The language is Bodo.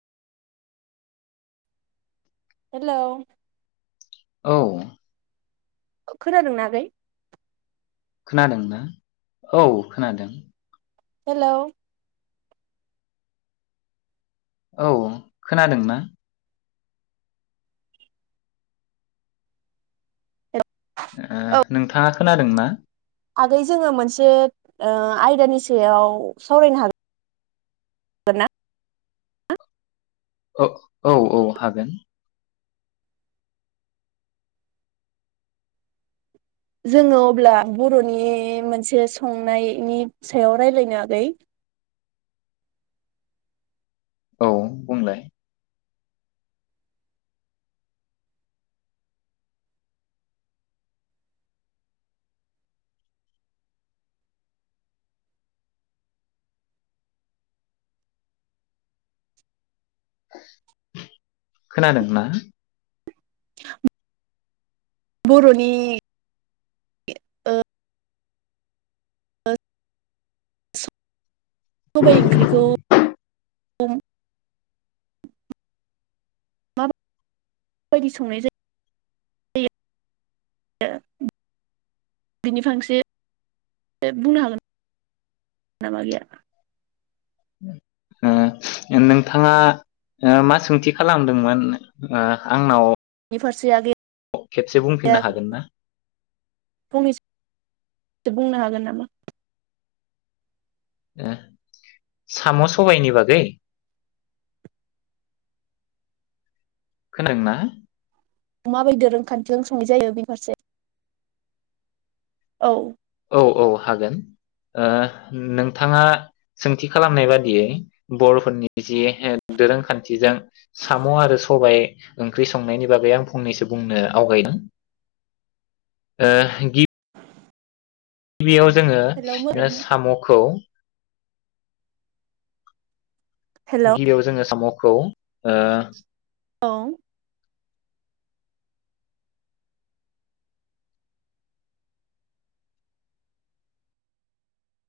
हेलौ। औ। खोनादोंना आगै? खोनादों ना औ खोनादों। हेलौ। औ खोनादों ना? ओ नोंथाङा खोनादों ना? आगै जोङो मोनसे ओ आयदानि सायाव सावरायनो हागोन गोनना? ओ औ औ हागोन। जोङो अब्ला बर'नि मोनसे संनायनि सायाव रायलायनो आगै। औ बुंलाय। खोनादोंना? बर'नि ओ ओ [unintelligible] गुबै ओंख्रिखौ खौ मा बायदि संनाय जायो। रो बिनि फांसे बुंनो हागोन नामा आगैया? ओ नोंथाङा मा सोंथि खालामदोंमोन ओ आंनाव नि फारसे आगै खेबसे आ बुंफिननो हागोन ना फंनैसो बुंनो हागोन नामा। ओ साम' सबायनि बागै? खोनादों ना? अमा बेदर ओंखामजों संनाय जायो बेनि फारसे औ। औ औ हागोन ओ नोंथाङा सोंथि खालामनाय बादियै बर'फोरनि जि दोरोंखान्थिजों साम' आरो सबाय ओंख्रि संनायनि बागै आं फंनैसो बुंनो आवगायदों ओ गि बियाव जोङो हेलौ मोजां ओ साम'खौ हेलौ गिबियाव जोङो साम' खौ। ओ औ।